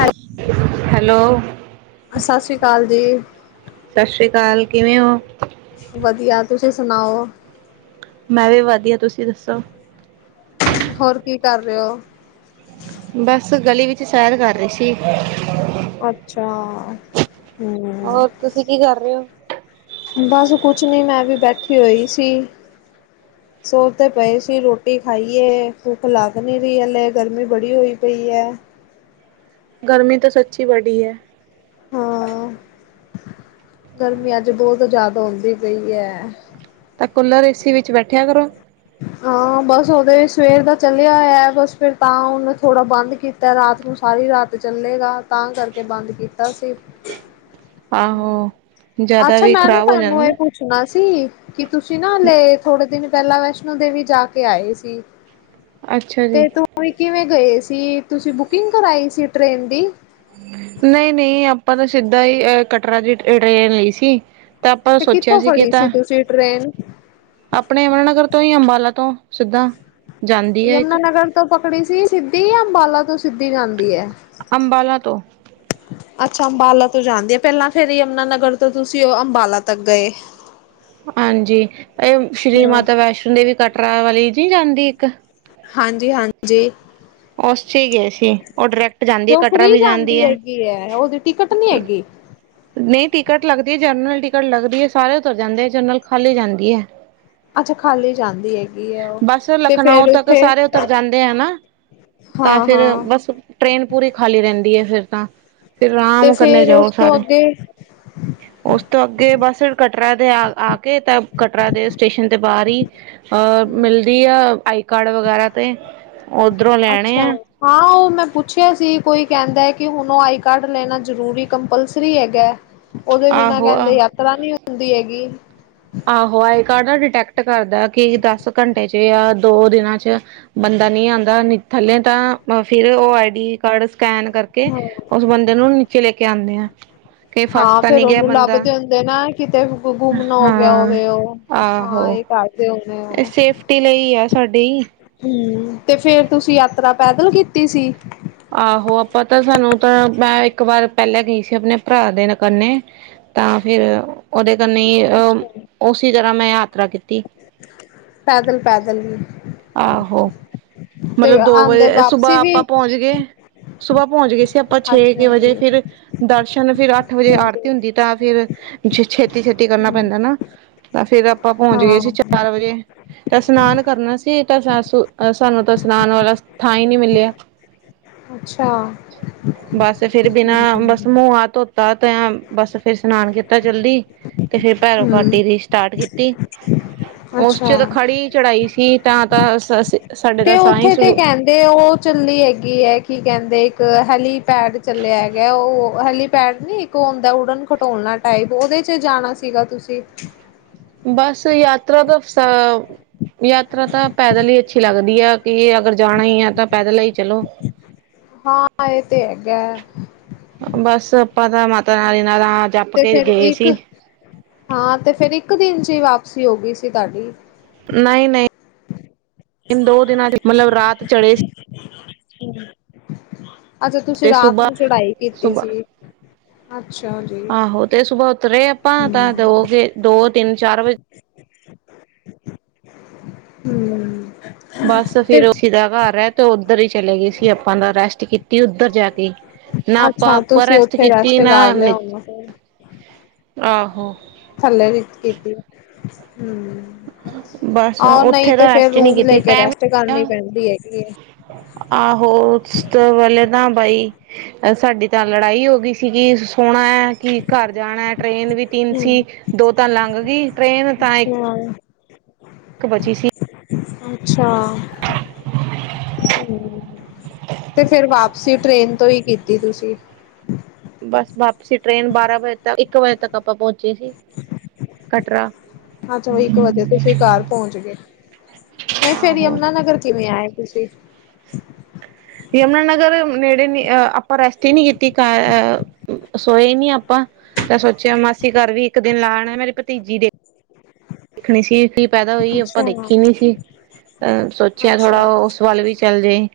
ਹਾਂ, ਹੈਲੋ ਸਾਸ ਸ੍ਰੀ ਕਾਲ ਜੀ। ਸ਼ਸ੍ਰੀ ਕਾਲ, ਕਿਵੇਂ ਓ? ਵਦੀਆ, ਤੁਸੀਂ ਸੁਣਾਓ? ਮੈਂ ਵੀ ਵਦੀਆ, ਤੁਸੀ ਦੱਸੋ? ਹੋਰ ਕੀ ਕਾਰ ਰੇ ਓ? ਬਸ ਗਲੀ ਵਿੱਚ ਸੈਰ ਕਾਰ ਰਈ ਸੀ। ਅੱਛਾ। ਤੁਸੀ ਕੀ ਕਾਰ ਰੇ ਓ? ਬਾਸ ਕੁਛ ਨੀ, ਮੈਂ ਵੀ ਬੈਠੀ ਹੋਈ ਸੀ। ਸੋਚਦੇ ਪਏ ਸੀ ਅੱਛਾ ਰੋਟੀ ਖਾਈਏ ਭੁੱਖ ਲੱਗ ਨੀ ਰਈ ਹਲੇ, ਗਰਮੀ ਬੜੀ ਹੋਈ ਪਈ ਐ। ਗਰਮੀ ਤੇ ਸੱਚੀ ਬੜੀ ਐ। ਹੰ, ਗਰਮੀ ਆੱਜ ਬੋਤ ਜੈਦਾ ਹੋਂਦੀ ਪਈ ਐ। ਤਾਂ ਕੂੱਲਰ ਏ ਸੀ ਵਿੱਚ ਬੈਠੇਆ ਕਰੋ। ਹਾਂ, ਬਸ ਓਦੇ ਵੀ ਸਵੇਰ ਦਾ ਚੱਲੇਆ ਹੋਯੈ, ਬਸ ਫੇਰ ਤਾਂ ਹੋਨ ਥੋੜਾ ਬਾੰਦ ਕੀਤ ਤੈ ਰਾਤ ਨੂੰ ਸਾਰੀ ਰਾਤ ਚੱਲੇਗਾ ਤਾਂ ਕਰਕੇ ਬਾੰਦ ਕੀਤਾ ਸੀ। ਆਹੋ, ਜੈਦਾ ਅੱਛਾ ਵੀ ਮੈਂ ਨਾ ਖ਼ਰਾਬ ਹੋ ਜਾਂਗੇ ਤੁਹਾਨੂੰ ਇਹ ਨਾ। ਪੁੱਛਣਾ ਸੀ, ਕਿ ਤੁਸੀਂ ਨਾ ਹੱਲੇ ਥੋੜੇ ਦਿਨ ਪੈਲਾਂ ਵੈਸ਼ ਨੋ ਦੇਵੀ ਜਾ ਕੇ ਆਏ ਸੀ, ਅੱਛਾ ਜੀ। ਤੇ ਤੂੰ ਓਈ ਕਿਵੇਂ ਗਏ ਸੀ, ਤੁਸੀ ਬੁਕਿੰਗ ਕਰਾਈ ਸੀ ਟ੍ਰੇਨ ਦੀ? ਨਈ-ਨਈ ਆਪਾਂ ਤਾਂ ਸਿੱਦਾ ਈ ਕਟਰਾ ਦੀ ਟ੍ਰੇਨ ਲਈ ਸੀ ਤਾਂ ਆਪਾਂ ਤੇ ਸੋਚੇਆ ਕਿੱਥੋਂ ਸੀ ਕੇ ਫੜੀ ਤਾਂ ਸੀ ਟ੍ਰੇਨ ਆਪਣੇ ਯਮਣਾ ਨਗਰ ਤੋਂ ਯਾ ਅੰਬਾਲਾ ਤੋਂ ਸਿੱਦਾ? ਯਮੁਨਾਨਗਰ ਤੋਂ ਪਕੜੀ ਸੀ ਸਿੱਦੀ ਯਾ ਅੰਬਾਲਾ ਤੋਂ ਸਿੱਦੀ ਜਾਂਦੀ ਐ? ਅੰਬਾਲਾ ਤੋ। [inaudible] ਅੱਛਾ ਅੰਬਾਲਾ ਤੋਂ ਜਾਂਦੀ ਏ, ਪੈਲਾਂ ਫਿਰ ਯਮਨਾ ਨਗਰ ਤੋਂ ਤੂਸੀ ਓ ਅੰਬਾਲਾ ਤੱਕ ਗਏ। ਹਾਂਜੀ ਐ ਸ਼੍ਰੀ ਹਾਂ ਮਾਤਾ ਵੈਸ਼ਨੋ ਦੇਵੀ ਕਟਰਾ ਵਾਲੀ ਨੀ ਜਾਂਦੀ ਏਕ ਹਾਂਜੀ-ਹਾਂਜੀ। ਉਸ ਚ ਹੀ ਗਏ ਸੀ ਉਹ ਡਾਇਰੈਕਟ ਜਾਂਦੀ ਤੇ ਹੈ ਓ ਕਟਰਾ ਫ੍ਰੀ ਵੀ ਜਾਂਦੀ ਹੈ ਹੈਗੀ ਐ, ਓਦੀ ਟਿਕਟ ਨੀ ਹੈਗੀ? ਨਈ ਟਿਕਟ ਲੱਗਦੀ ਏ, ਜਰਨਲ ਟਿਕਟ ਲੱਗਦੀ ਏ ਸਾਰੇ ਤੋ ਜਾਂਦੇ ਏ ਜਰਨਲ ਖਾਲੀ ਜਾਂਦੀ ਏ। ਅੱਛਾ ਖਾਲੀ ਜਾਂਦੀ ਹੈਗੀ ਹੈ ਉਹ ਬਾਸ ਓ ਤੇ ਲਖਨੌ ਫੇਰ ਤੱਕ ਉੱਥੇ ਸਾਰੇ ਉਤਰ ਜਾਂਦੇ ਆਨਾ ਤਾਂ ਫੇਰ, ਹਾਂ-ਹਾਂ ਬਸ ਟ੍ਰੇਨ ਪੂਰੀ ਖਾਲੀ ਰੈਂਦੀ ਏ ਫੇਰ ਤਾਂ। ਫਿਰ ਤੇ ਰਾਮ ਕਰਦੇ ਫੇਰ ਜਾਓ ਉਸ ਤੋਂ ਸਾਰੇ। ਅੱਗੇ ਓਸ ਤੋਂ ਅੱਗੇ ਬਸ ਕਟਰਾ ਦੇ ਆ, ਆ ਕੇ ਤਾਂ ਕਟਰਾ ਦੇ ਸਟੇਸ਼ਨ ਦੇ ਬਾਰ ਈ ਅ ਹੂੰ ਮਿਲਦੀ ਆਈ ਕਾਰਡ ਵਗੈਰਾ ਤੇ ਓਧਰੋਂ ਲੈਣੇ ਅੱਛਾ ਆ ਹਾਂ, ਉਹ ਮੈਂ ਪੁੱਛਿਆ ਸੀ ਕੋਈ ਕਹਿੰਦਾ ਕਿ ਹੁਣ ਉਹ ਆਈ ਕਾਰਡ ਲੈਣਾ ਜ਼ਰੂਰੀ ਕੰਪਲਸਰੀ ਹੈਗਾ ਉਹਦੇ ਬਿਨਾਂ ਆਹੋ ਆ ਕਹਿੰਦੇ ਯਾਤਰਾ ਨੀ ਹੁੰਦੀ ਹੈਗੀ ਆਹੋ ਆਈ ਕਾਰਡ ਡਿਟੈਕਟ ਕਰਦਾ ਕਿ ਦਸ ਘੰਟੇ ਚ ਜਾਂ ਦੋ ਦਿਨਾਂ ਚ ਬੰਦਾ ਨਹੀਂ ਆਂਦਾ ਥੱਲੇ ਤਾਂ ਫੇਰ ਉਹ ਆਈ ਡੀ ਕਾਰਡ ਸਕੈਨ ਕਰਕੇ ਹਾਂ ਉਸ ਬੰਦੇ ਨੂੰ ਨੀਚੇ ਲੈਕੇ ਆਣੇ ਆ ਕਿ ਫਸ ਹਾਂ ਤਾਂ ਫੇਰ ਨਹੀਂ ਗਿਆ ਉਹਨੂੰ ਲੱਭ ਬੰਦਾ ਦੇ ਹੁੰਦੇ ਨਾ ਕਿਤੇ ਘੁੰਮ ਨਾ ਹੋ ਗਿਆ ਹਾਂ ਹੋਵੇ ਉਹ ਹਾਂ ਆਹੋ ਇਹ ਕਰ ਸੇਫਟੀ ਲਈ ਆ ਸਾਡੀ ਹੂੰ, ਤੇ ਫੇਰ ਤੁਸੀਂ ਯਾਤਰਾ ਪੈਦਲ ਕੀਤੀ ਸੀ ਆਹੋ ਆਪਾਂ ਤਾਂ ਸਾਨੂੰ ਤਾਂ ਮੈਂ ਇੱਕ ਵਾਰ ਪਹਿਲਾਂ ਗਈ ਸੀ ਆਪਣੇ ਭਰਾ ਦੇ ਕੰਨੇ ਤਾਂ ਫਿਰ ਉਹਦੇ ਕੰਨੇ ਅਹ ਅੱਛਾ ਉਸੇ ਤਰ੍ਹਾਂ ਮੈਂ ਯਾਤਰਾ ਕੀਤੀ ਪੈਦਲ ਪੈਦਲ, ਆਹੋ ਮਤਲਬ ਦੋ ਆਂਦੇ ਵਜੇ ਵਾਪਸੀ ਸੁਬਾਹ ਵੀ ਆਪਾਂ ਪਹੁੰਚ ਗਏ ਸੁਬਾਹ ਪਹੁੰਚ ਗਏ ਸੀ ਆਪਾਂ ਛੇ ਅੱਛਾ ਕੇ ਵਜੇ ਜੀ ਫੇਰ ਦਰਸ਼ਨ ਫਿਰ ਅੱਠ ਵਜੇ ਹਾਂਜੀ ਆਰਤੀ ਹੁੰਦੀ ਤਾਂ ਫੇਰ ਛੇਤੀ ਛੇਤੀ ਕਰਨਾ ਹੂੰ ਪੈਂਦਾ ਨਾ ਫੇਰ ਆਪਾਂ ਪਹੁੰਚ ਗਏ ਹਾਂ ਸੀ ਚਾਰ ਵਜੇ ਤੇ ਇਸ਼ਨਾਨ ਕਰਨਾ ਸੀ ਤਾਂ ਸਾਨੂੰ ਤਾਂ ਇਸਨਾਨ ਵਾਲਾ ਥਾਂ ਹੀ ਨਹੀ ਮਿਲਿਆ ਅੱਛਾ ਬਸ ਫਿਰ ਬਿਨਾਂ ਬਸ ਮੂੰਹ ਹਥ ਧੋ ਤ ਤੇ ਬਸ ਫੇਰ ਸਸ਼ਨਾਨ ਕੀਤਾ ਚਲਦੀ ਤੇ ਫੇਰ ਭੈਰੋ ਹਮ ਘਾਟੀ ਦੀ ਸਟਾਰਟ ਕੀਤਾ ਉਸ ਅੱਛਾ ਚ ਤਾਂ ਖੜੀ ਚੜਾਈ ਸੀ ਤਾਂ ਤਾਂ ਤੇ ਤਾਂ ਸਾਹ ਹੀ ਉੱਥੇ ਤੇ ਸ਼ੁਰੂ ਕਹਿਣ ਤੇ ਉਹ ਚੱਲੀ ਹੈਗੀ ਐ ਕੀ ਕਹਿੰਦੇ ਇੱਕ ਹੈਲੀਪੈਡ ਚੱਲਿਆ ਹੈਗਾ ਉਹ ਹੈਲੀਪੈਡ ਨੀ ਇੱਕ ਇੱਕ ਹੁੰਦਾ ਉਡਨ ਖਲੋਣਾ ਟਾਈਪ ਉਹਦੇ ਚ ਜਾਣਾ ਸੀਗਾ ਤੁਸੀਂ ਬਸ ਯਾਤਰਾ ਦਾ ਯਾਤਰਾ ਤਾਂ ਪੈਦਲ ਹੀ ਅੱਛੀ ਲੱਗਦੀ ਐ ਕਿ ਅਗਰ ਜਾਣਾ ਹੀ ਹੈ ਤਾਂ ਪੈਦਲ ਹੀ ਚਲੋ ਹਾਂ ਇਹ ਤੇ ਹੈਗਾ ਬਸ ਆਪਾਂ ਤਾਂ ਮਾਤਾ ਰਾਣੀ ਦਾ ਨਾ ਜਪ ਤੇ ਕੇ ਫਿਰ ਗਏ ਇੱਕ ਸੀ ਹਾਂ, ਤੇ ਫੇਰ ਇੱਕ ਦਿਨ ਚ ਹੀ ਵਾਪਸੀ ਹੋ ਗਈ ਸੀ ਤੁਹਾਡੀ ਨਹੀਂ -ਨਹੀਂ ਦੋ ਦਿਨਾਂ ਚ ਮਤਲਬ ਰਾਤ ਚੜੇ ਸੀ ਹੂੰ ਅੱਛਾ ਤੁਸੀਂ ਤੇ ਰਾਤ ਸੁਬਾਹ ਨੂੰ ਚੜਾਈ ਕੀਤੀ ਸੀ ਸੁਬਾਹ ਅੱਛਾ ਜੀ ਆਹੋ ਤੇ ਸੁਬਾਹ ਉਤਰੇ ਆਪਾਂ ਤਾਂ ਦੋ ਕੇ ਦੋ ਤਿੰਨ ਚਾਰ ਵਜੇ ਹੂੰ, ਬਸ ਫਿਰ ਉਸੀ ਦਾ ਘਰ ਐ, ਤੇ ਉੱਧਰ ਹੀ ਚਲੇ ਗਏ ਸੀ ਆਪਾਂ ਦਾ ਰੈਸਟ ਕੀਤੀ ਉੱਧਰ ਜਾ ਕੇ। ਨਾ ਆਪਾਂ ਅੱਛਾ ਆਪਾਂ ਤੁਸੀਂ ਰੈਸਟ ਉੱਥੇ ਕੀਤੀ ਨਾ, ਕਰ ਲਿਆ ਹੋਣਾ ਫਿਰ ਆਹੋ। ਥੱਲੇ ਕੀਤੀ, ਹੂੰ। ਬਸ ਆਹੋ, ਨਹੀਂ ਉੱਥੇ ਤੇ ਤਾਂ ਫੇਰ ਰੈਸਟ ਨਹੀਂ ਰੂਮ ਲੈ ਕੀਤੀ ਕੇ ਟਾਈਮ ਰੈਸਟ ਕਰਨੀ ਪੈਂਦੀ ਹੈਗੀ ਐਂ। ਆਹੋ, ਉਸ ਤੇ ਵੇਲੇ ਤਾਂ ਬਾਈ ਅ ਸਾਡੀ ਤਾਂ ਲੜਾਈ ਹੋ ਗਈ, ਸੀਗੀ ਸੋਣਾ ਐ। ਕੀ ਘਰ ਜਾਣਾ ਟ੍ਰੇਨ ਵੀ ਤਿੰਨ ਸੀ, ਹਮ ਦੋ ਤਾਂ ਲੰਘ ਗਈ, ਟ੍ਰੇਨ ਤਾਂ ਅੱਛਾ ਇਕ ਬਚੀ ਸੀ। ਅੱਛਾ ਹੂੰ, ਤੇ ਫੇਰ ਵਾਪਸੀ ਟ੍ਰੇਨ ਤੋਂ ਹੀ ਕੀਤੀ ਤੁਸੀਂ। ਬਸ ਵਾਪਸੀ ਟ੍ਰੇਨ ਬਾਰਾਂ ਵਜੇ ਤੱਕ, ਇੱਕ ਵਜੇ ਤੱਕ ਆਪਾਂ ਪਹੁੰਚੇ ਸੀ, ਕਟ ਅੱਛਾ, ਬਾਈ ਇੱਕ ਵਜੇ ਤੁਸੀਂ ਘਰ ਪਹੁੰਚ ਗਏ। ਨਹੀਂ ਫੇਰ ਆਹੋ ਯਮੁਨਾ ਨਗਰ ਕਿਵੇਂ ਆਏ ਤੁਸੀਂ? ਯਮੁਨਾ ਨਗਰ ਨੇੜੇ ਨੀ, ਅ ਆਪਾਂ ਰੈਸਟ ਹੀ ਨੀ ਕੀਤੀ, ਕਾ ਅ ਸੋਏ ਨੀ ਆਪਾਂ, ਤੇ ਸੋਚਿਆ ਮਾਸੀ ਘਰ ਵੀ ਇੱਕ ਦਿਨ ਲਾ ਆਣਾ, ਮੇਰੀ ਭਤੀਜੀ ਦੇ ਖਣੀ ਸੀ ਕੀ ਪੈਦਾ ਹੋਈ, ਆਪਾਂ ਅੱਛਾ ਦੇਖੀ ਨੀ ਸੀ। ਸੋਚਿਆ ਥੋੜਾ, ਅੱਛਾ। ਉਸ ਵੱਲ ਵੀ ਚੱਲ ਜਈ।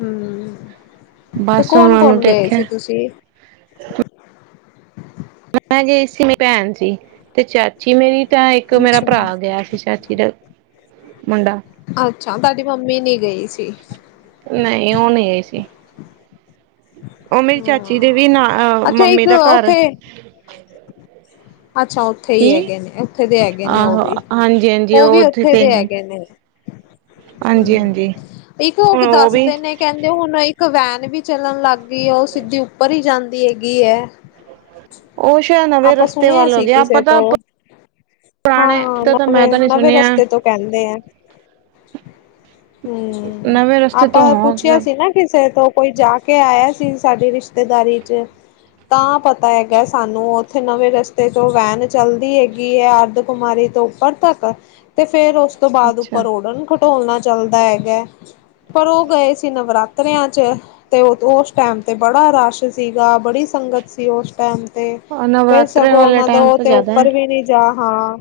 ਹਮ ਤੇ ਬਸ ਕੌਣ ਉਹਨਾਂ ਨੂੰ ਕੌਣ ਗਏ ਦੇਖਿਆ। ਸੀ ਤੁਸੀਂ? ਮੈਂ ਜੇ ਇਸ ਲਈ ਭੈਣ ਜੀ। ਤੇ ਚਾਚੀ ਮੇਰੀ, ਤਾਂ ਇੱਕ ਮੇਰਾ ਅੱਛਾ। ਭਰਾ ਗਿਆ ਸੀ, ਚਾਚੀ ਦਾ ਮੁੰਡਾ। ਅੱਛਾ, ਤੁਹਾਡੀ ਮੰਮੀ ਨੀ ਗਈ ਸੀ। ਨਹੀਂ, ਉਹ ਨਹੀਂ ਆਈ ਸੀ। ਉਹ ਮੇਰੀ ਚਾਚੀ ਦੇ ਹਾਂ ਵੀ ਨਾ, ਅੱਛਾ ਮੰਮੀ ਇੱਕ ਦਾ ਘਰ ਉੱਥੇ ਅੱਛਾ ਉੱਥੇ ਕੀ ਹੀ ਹੈਗੇ ਨੇ, ਉੱਥੇ ਦੇ ਹੈਗੇ ਨੇ ਉਹ ਆਹੋ ਵੀ, ਹਾਂਜੀ ਹਾਂਜੀ ਉਹ ਵੀ ਉੱਥੇ ਤੇ ਦੇ ਹੈਗੇ ਨੇ। ਹਾਂਜੀ ਹੂੰ, ਹਾਂਜੀ ਇੱਕ ਉਹ ਹੁਣ ਵੀ ਦੱਸਦੇ ਨੇ, ਕਹਿੰਦੇ ਹੁਣ ਇੱਕ ਵੈਨ ਵੀ ਚੱਲਣ ਲੱਗ ਵੀ ਉਹ ਸਿੱਧੀ ਉੱਪਰ ਹੀ ਜਾਂਦੀ ਹੈਗੀ ਐ। ਉਹ ਸ਼ਾਇਦ ਨਵੇਂ ਰਸਤੇ ਵੱਲ ਹੋਗੇ, ਆਪਾਂ ਕਿਸੇ ਤਾਂ ਤੋਂ ਪੁਰਾਣੇ ਹਾਂ, ਤਾਂ ਮੈਂ ਤਾਂ ਨਹੀਂ ਨਵੇਂ-ਨਵੇਂ ਸੁਣਿਆ ਰਸਤੇ ਤੋਂ ਕਹਿੰਦੇ ਐ। ਹੂੰ, ਨਵੇਂ ਰਸਤੇ ਤੋਂ ਆਪਾਂ ਹੋ ਪੁੱਛਿਆ ਸੀ। ਨਾ ਕਿਸੇ ਤੋਂ, ਕੋਈ ਜਾ ਕੇ ਆਇਆ ਸੀ, ਸਾਡੀ ਰਿਸ਼ਤੇਦਾਰੀ ਚ। ਤਾਂ ਪਤਾ ਹੈਗਾ, ਸਾਨੂੰ ਉੱਥੇ ਨਵੇਂ ਰਸ ਤੇ ਜੋ ਵੈਨ ਚਲਦੀ ਹੈਗੀ ਐ, ਅਰਧ ਕੁੁਮਾਰੀ ਤੋਂ ਉੱਪਰ ਤੱਕ, ਤੇ ਫੇਰ ਉਸ ਤੋਂ ਬਾਅਦ, ਅੱਛਾ ਉੱਪਰ ਉਡਨ ਖਟੋਲਣਾ ਚੱਲਦਾ ਹੈਗਾ। ਪਰ ਉਹ ਗਏ ਸੀ ਨਵਰਾਤਿਆਂ ਚ। ਤੇ ਉਸ ਟਾਈਮ ਤੇ ਬੜਾ ਰਸ਼ ਸੀਗਾ, ਬੜੀ ਸੰਗਤ ਸੀ ਉਸ ਟੈਮ ਤੇ। ਨਵਰਾ ਫਿਰ ਸਗੋਂ ਉਹਨਾਂ ਦਾ ਤੇ ਉੱਪਰ ਵੀ ਨੀ ਜਾ, ਹਾਂ।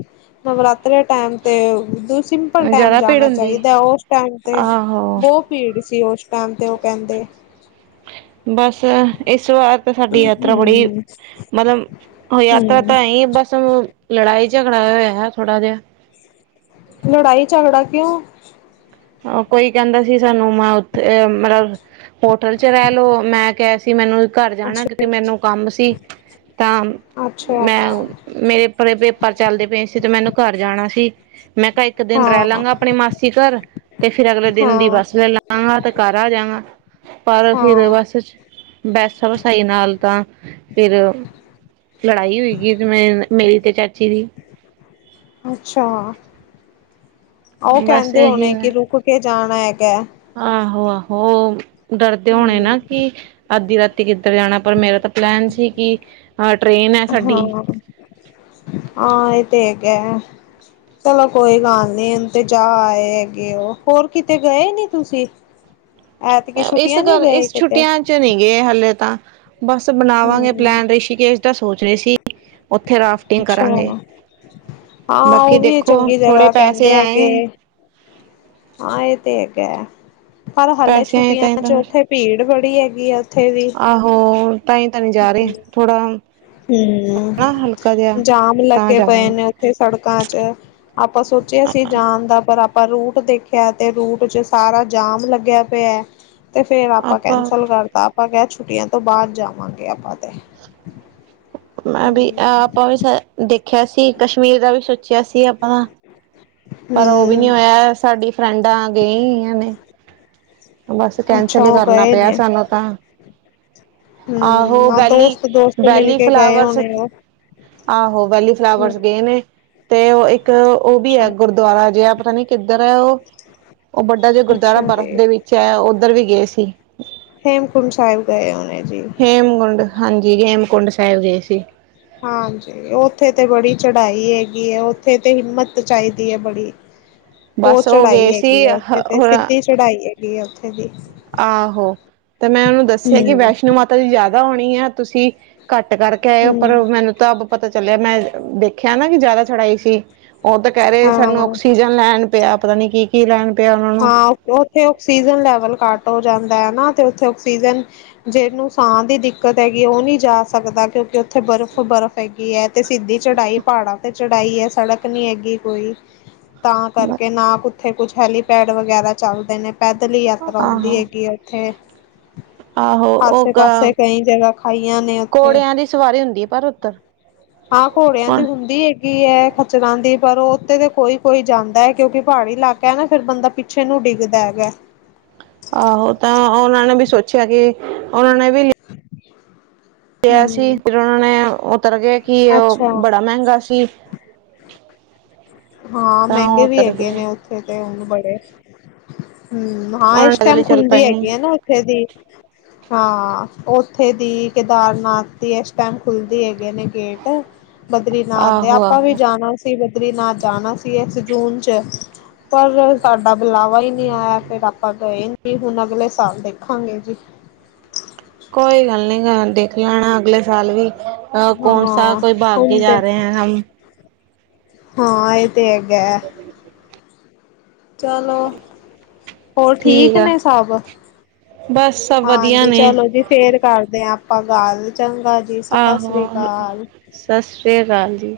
ਨਵਰਾਤਰਿਆਂ ਟੈਮ ਤੇ ਦ ਸਿੰਪਲ ਟੈਮ ਜ਼ਿਆਦਾ ਭੀੜ ਜਾਣਾ ਹੁੰਦੀ ਏ? ਚਾਹੀਦਾ, ਓਸ ਟੈਮ ਤੇ ਆਹੋ, ਬਹੁ ਭੀੜ ਸੀ, ਓਸ ਟੈਮ ਤੇ ਉਹ ਕਹਿੰਦੇ। ਬਸ, ਇਸ ਵਾਰ ਤਾਂ ਸਾਡੀ ਯਾਤਰਾ ਬੜੀ, ਹਮ ਮਤਲਬ ਯਾਤਰਾ ਤਾਂ ਐਂ ਈ ਬਸ ਲੜਾਈ ਝਗੜਾ ਹੋਇਆ ਥੋੜਾ ਜਿਹਾ। ਲੜਾਈ ਝਗੜਾ ਕਿਉਂ ਹਾਂ, ਕੋਈ ਕਹਿੰਦਾ ਸੀ ਸਾਨੂੰ, ਮੈਂ ਉੱਥੇ ਮਤਲਬ ਹੋਟਲ ਚ ਰਹਿ ਲੋ, ਮੈਂ ਕਿਹਾ ਸੀ ਮੈਨੂੰ ਘਰ ਜਾਣਾ, ਅੱਛਾ ਕਿਉਂਕਿ ਮੈਨੂੰ ਕੰਮ ਸੀ, ਤਾਂ ਅੱਛਾ ਮੈਂ ਮੇਰੇ ਪਰ ਪੇਪਰ ਚੱਲਦੇ ਪਏ ਸੀ, ਤੇ ਮੈਨੂੰ ਘਰ ਜਾਣਾ ਸੀ, ਮੈਂ ਕਿਹਾ ਇੱਕ ਦਿਨ ਰਹਿ ਹਾਂ ਲਾਂਗਾ, ਆਪਣੇ ਮਾਸੀ ਘਰ। ਤੇ ਫਿਰ ਅਗਲੇ ਦਿਨ ਦੀ ਹਾਂ ਬੱਸ ਲੈ ਲਾਂਗਾ, ਤੇ ਘਰ ਆ ਜਾਂਗਾ, ਪਰ ਫਿਰ ਹਾਂ ਬੱਸ ਚ ਬੈਸਾ ਵਸਾਈ ਨਾਲ ਤਾਂ ਫਿਰ ਲੜਾਈ ਹੋਏਗੀ, ਜਿਵੇਂ ਮੇਰੀ ਤੇ ਚਾਚੀ ਦੀ। ਅੱਛਾ, ਉਹ ਬਸ ਕਹਿੰਦੇ ਹੋਣੇ, ਕਿ ਰੁਕ ਕੇ ਜਾਣਾ ਹੈਗਾ। ਆਹੋ- ਆਹੋ ਡਰਦੇ ਹੋਣੇ ਨਾ ਹਮ ਕਿ ਅੱਧੀ ਰਾਤੀ ਕਿੱਧਰ ਜਾਣਾ, ਪਰ ਮੇਰਾ ਤਾਂ ਪਲੈਨ ਸੀ ਕਿ ਆਹ ਟ੍ਰੇ ਹਾਂ, ਹਾਂ ਇਹ ਤੇ ਹੈਗਾ। ਚਲੋਂ ਕੋਈ ਗੱਲ ਨੀ, ਹੁਣ ਤੇ ਜਾ ਆਏ ਹੈਗੇ ਉਹ, ਹੋਰ ਕਿਤੇ ਗਏ ਨੀ ਤੁਸੀਂ। ਐਤਕੀ ਇਸ ਛੁੱਟੀਆਂ ਨੀ ਗੱਲ ਗਏ ਇਸ ਕਿਤੇ। ਛੁੱਟੀਆਂ ਚ ਨੀ ਗਏ ਹਲੇ ਤਾਂ, ਬਸ ਬਣਾਵਾਂਗੇ ਹੂੰ ਪਲੈਨ, ਰਿਸ਼ੀਕੇਸ਼ ਦਾ ਸੋਚ ਰਹੇ ਸੀ। ਉੱਥੇ ਰਾਫਟਿੰਗ ਅੱਛਾ ਕਰਾਂਗੇ, ਹਾਂ ਬਾਕੀ ਉਹ ਵੀ ਦੇਖੋ, ਚੰਗੀ ਥੋੜ੍ਹੇ ਜਗ੍ਹਾ ਪੈਸੇ ਕਹਿੰਦੇ ਹੈਗੇ ਆਏ। ਹਾਂ ਇਹ ਤੇ ਹੈਗਾ ਐ, ਪਰ ਹਾਲੇ ਪੈਸੇ ਆਏ ਛੁੱਟੀਆਂ ਤਾਂ ਚ ਤਾਂ ਉੱਥੇ ਭੀੜ ਬੜੀ ਹੈਗੀ ਆ। ਉੱਥੇ ਵੀ ਆਹੋ ਤਾਂਹੀ ਤਾਂ ਨਹੀਂ ਜਾ ਰਹੇ, ਥੋੜਾ ਹੂੰ, ਨਾ ਹਲਕਾ ਜਿਹਾ ਜਾਮ ਤਾਂ ਲੱਗੇ ਪਏ ਜਾਵਾਂ ਨੇ ਉੱਥੇ ਸੜਕਾਂ ਚ। ਆਪਾਂ ਸੋਚਿਆ ਸੀ ਜਾਣ ਦਾ, ਪਰ ਆਪਾਂ ਰੂਟ ਦੇਖਿਆ, ਤੇ ਰੂਟ ਚ ਸਾਰਾ ਜਾਮ ਲੱਗਿਆ ਪਿਆ। ਤੇ ਫੇਰ ਆਪਾਂ ਕੈਂਸਲ ਕਰਤਾ, ਆਪਾਂ ਕਿਹਾ ਛੁੱਟੀਆਂ ਤੋਂ ਬਾਅਦ ਜਾਵਾਂਗੇ ਆਪਾਂ ਤੇ। ਮੈਂ ਵੀ ਹੂੰ ਆਪਾਂ ਵੀ ਦੇਖਿਆ ਸੀ, ਕਸ਼ਮੀਰ ਦਾ ਵੀ ਸੋਚਿਆ ਸੀ ਆਪਾਂ। ਪਰ ਉਹ ਵੀ ਨੀ ਹੂੰ ਹੋਇਆ, ਸਾਡੀ ਫਰੈਂਡਾਂ ਆ ਗਗਈ ਨੇ। ਬਸ ਅੱਛਾ ਕੈਂਸਲ ਹੀ ਉਹ ਕਰਨਾ ਗਏ ਪਿਆ ਨੇ ਸਾਨੂੰ ਤਾਂ। ਹੂੰ ਆਹੋ ਆ ਵੈਲੀ ਦੋਸਤ ਦੋਸਤ ਮਿਲ ਵੈਲੀ ਕੇ ਗਏ ਫਲਾਵਰਸ ਹੋਣੇ ਉਹ ਆਹੋ ਹੂੰ ਵੈਲੀਫਲਾਵਰਸ ਗਏ ਨੇ, ਤੇ ਉਹ ਇੱਕ ਉਹ ਵੀ ਐ ਅੱਛਾ ਗੁਰਦੁਆਰਾ ਜੇ ਆ, ਪਤਾ ਨੀ ਕਿੱਧਰ ਐ, ਉਹ ਵੱਡਾ ਜੇ ਗੁਰਦੁਆਰਾ ਅੱਛਾ ਬਰਫ਼ ਜੀ ਦੇ ਦੇ ਵਿੱਚ ਐ, ਉੱਧਰ ਵੀ ਗਏ ਸੀ। ਹੇਮਕੁੰਡ ਸਾਹਿਬ ਗਏ ਹੋਣੇ ਜੀ। ਹੇਮਕੁੰਡ ਹਾਂਜੀ ਹੇਮਕੁੰਡ ਸਾਹਿਬ ਗਏ ਸੀ। ਹਾਂਜੀ। ਉੱਥੇ ਤੇ ਬੜੀ ਚੜਾਈ ਹੈਗੀ ਐਂ, ਉੱਥੇ ਤੇ ਹਿੰਮਤ ਚਾਹੀਦੀ ਐ ਬੜੀ। ਬਹੁਤ ਬਸ ਉਹ ਚੜ੍ਹਾਈ ਗਏ ਸੀ ਹੈਗੀ ਆ ਉੱਥੇ ਤੇ, ਸਿੱਧੀ ਚੜ੍ਹਾਈ ਹੈਗੀ ਆ ਉੱਥੇ ਦੀ। ਆਹੋ ਤੇ ਮੈਂ ਉਹਨੂੰ ਦੱਸਿਆ, ਕਿ ਹੂੰ ਵੈਸ਼ਨੋ ਮਾਤਾ ਦੀ ਜ਼ਿਆਦਾ ਹੋਣੀ ਆ, ਤੁਸੀਂ ਘੱਟ ਕਰਕੇ ਆਏ ਉ, ਪਰ ਮੈਨੂੰ ਤਾਂ ਅਬ ਪਤਾ ਚੱਲਿਆ, ਮੈਂ ਦੇਖਿਆ ਨਾ ਕਿ ਜ਼ਿਆਦਾ ਛੜਾਈ ਸੀ। ਉਹ ਤਾਂ ਕਹਿ ਰਹੇ, ਸਾਨੂੰ ਹਾਂ। ਆਕਸੀਜਨ ਲੈਣ ਪਿਆ ਪਤਾ ਨੀ ਕੀ ਕੀ ਲੈਣ ਪਿਆ ਉਹਨਾਂ ਨੂੰ। ਆ ਕ ਥੇ ਆਕਸੀਜਨ ਲੈਵਲ ਘੱਟ ਹੋ ਜਾਂਦਾ ਐ ਨਾ, ਤੇ ਉੱਥੇ ਆਕਸੀਜਨ ਜਿਹਨੂੰ ਸਾਹ ਦੀ ਦਿੱਕਤ ਹੈਗੀ ਐਂ, ਉਹ ਨਹੀਂ ਜਾ ਸਕਦਾ ਕਿਉਂਕਿ ਉੱਥੇ ਬਰਫ਼ ਬਰਫ਼ ਹੈਗੀ ਐ, ਤੇ ਸਿੱਧੀ ਚੜਾਈ ਪਹਾੜਾਂ ਤੇ ਚੜਾਈ ਹੈ ਸੜ ਕ ਨੀ ਹੈਗੀ ਕੋਈ, ਤਾਂ ਕਰਕੇ ਨਾ ਉੱਥੇ ਕੁਛ ਹੈਲੀਪੈਡ ਵਗੈਰਾ ਚੱਲਦੇ ਨੇ। ਪੈਦਲ ਹੀ ਯਾਤਰਾ ਹੁੰਦੀ ਆਹੋ ਹੈਗੀ ਉੱਥੇ। ਆਹੋ ਆਸੇ ਉਹ ਪਾਸੇ ਕਈ ਜਗ੍ਹਾ ਖਾਈਆਂ ਨੇ ਉੱਥੇ। ਘੋੜਿਆਂ ਦੀ ਸਵਾਰੀ ਹੁੰਦੀ ਹੈ ਪਰ ਉੱਧਰ ਹਾਂ, ਘੋੜਿਆਂ ਦੀ ਹੁੰਦੀ ਹੈਗੀ ਐਂ, ਖ ਚਰਾ ਦੀ ਪਰ ਉਹ ਉੱਥੇ ਤਾਂ ਕੋਈ ਕੋਈ ਜਾਂਦਾ ਐ, ਕਿਉਂਕਿ ਪਹਾੜੀ ਇਲਾਕਾ ਐ ਨਾ ਫਿਰ ਬੰਦਾ ਪਿੱਛੇ ਨੂੰ ਡਿੱਗਦਾ ਹੈਗਾ। ਆਹੋ, ਤਾਂ ਉਹਨਾਂ ਨੇ ਵੀ ਸੋਚਿਆ ਕਿ ਉਹਨਾਂ ਨੇ ਵੀ ਲ ਆ ਸੀ, ਹੂੰ। ਫਿਰ ਉਹਨਾਂ ਨੇ ਉਤਰ ਕੇ ਕਿ ਉਹ ਅੱਛਾ ਬੜਾ ਮਹਿੰਗਾ ਸੀ। ਹਾਂ, ਤਾਂ ਉਹ ਮਹਿੰਗੇ ਵੀ ਉਤਰ ਹੈਗੇ ਗਏ ਨੇ ਉੱਥੇ ਤੇ ਹੁਣ ਬੜੇ ਹੂੰ। ਹਾਂ, ਉਹਨਾਂ ਨੇ ਇਸ ਪੈਦਲ ਟਾਈਮ ਹੀ ਚੱਲ ਖੁੱਲਦੀ ਪਏ ਹੈਗੀ ਆ ਨਾ ਉੱਥੇ ਦੀ ਹਾਂ ਓਥੇ ਦੀ ਕੇਦਾਰਨਾਥ ਦੀ, ਇਸ ਟਾਈਮ ਖੁੱਲਦੀ ਹੈਗੇ ਨੇ ਗੇਟ। ਬਦਰੀਨਾਥ ਦੇ ਆਹੋ ਆਪਾਂ ਵੀ ਆਹੋ ਜਾਣਾ ਸੀ, ਬਦਰੀਨਾਥ ਜਾਣਾ ਸੀ ਇਸ ਜੂਨ ਚ। ਪਰ ਸਾਡਾ ਬੁਲਾਵਾ ਹੀ ਨੀ ਆਇਆ, ਫਿਰ ਆਪਾਂ ਗਏ ਨੀ ਹੁਣ ਅਗਲੇ ਸਾਲ ਦੇਖਾਂਗੇ ਜੀ। ਕੋਈ ਗੱਲ ਨੀ ਗਾ, ਦੇਖ ਲੈਣਾ ਅਗਲੇ ਸਾਲ ਵੀ ਅ ਕੌਣਸਾ ਹਾਂ ਕੋਈ ਹੁਣ ਬਾਗਗੇ ਤੇ ਜਾ ਰਹੇ ਹੈ ਹਮ। ਹਾਂ, ਇਹ ਤੇ ਹੈਗਾ ਐ। ਚਲੋ ਹੋਰ ਠੀਕ ਨੇ ਸਭ ਬਸ ਸਭ ਵਧੀਆ ਹਾਂਜੀ ਨੇ ਚਲੋ ਜੀ ਫੇਰ ਕਰਦੇ ਹਾਂ ਆਪਾਂ ਗੱਲ ਚੰਗਾ ਜੀ ਸਤਿ ਆਹੋ ਸ੍ਰੀ ਅਕਾਲ ਸਤਿ ਸ਼੍ਰੀ ਅਕਾਲ ਜੀ